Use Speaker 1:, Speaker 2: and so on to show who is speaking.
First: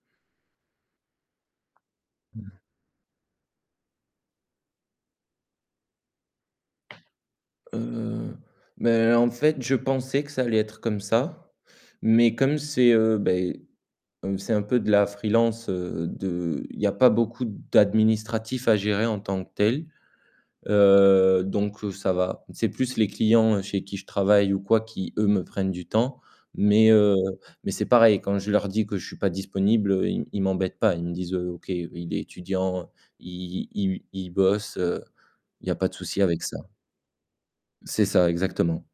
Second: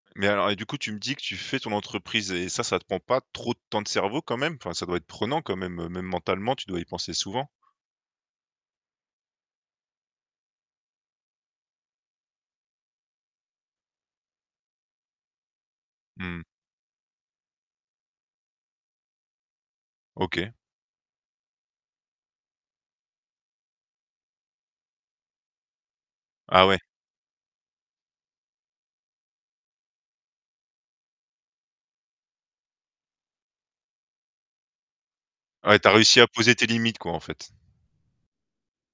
Speaker 1: Mais alors et du coup tu me dis que tu fais ton entreprise et
Speaker 2: Mmh.
Speaker 1: ça, ça te prend pas trop de temps de cerveau quand même? Enfin ça doit être prenant quand même, même mentalement tu dois y penser souvent?
Speaker 2: Heu, mais en fait je pensais que ça allait être comme ça, mais comme c'est, heu, beh, comme c'est un peu de la freelance, heu,
Speaker 1: Mmh.
Speaker 2: de il y a pas beaucoup d'administratifs à gérer en tant que tel.
Speaker 1: OK.
Speaker 2: Heu, donc heu, ça va, c'est plus les clients, heu, chez qui je travaille ou quoi qui eux me prennent du temps,
Speaker 1: Ah ouais.
Speaker 2: mais heu, mais c'est pareil quand je leur dis que je suis pas disponible, heu, ils m ils m'embêtent pas, ils me disent: «Heu, OK, il est étudiant, il il il bosse, heu», il y a
Speaker 1: Ouais, tu
Speaker 2: pas
Speaker 1: as
Speaker 2: de
Speaker 1: réussi
Speaker 2: souci
Speaker 1: à
Speaker 2: avec
Speaker 1: poser
Speaker 2: ça.
Speaker 1: tes limites, quoi, en fait.
Speaker 2: C'est ça exactement.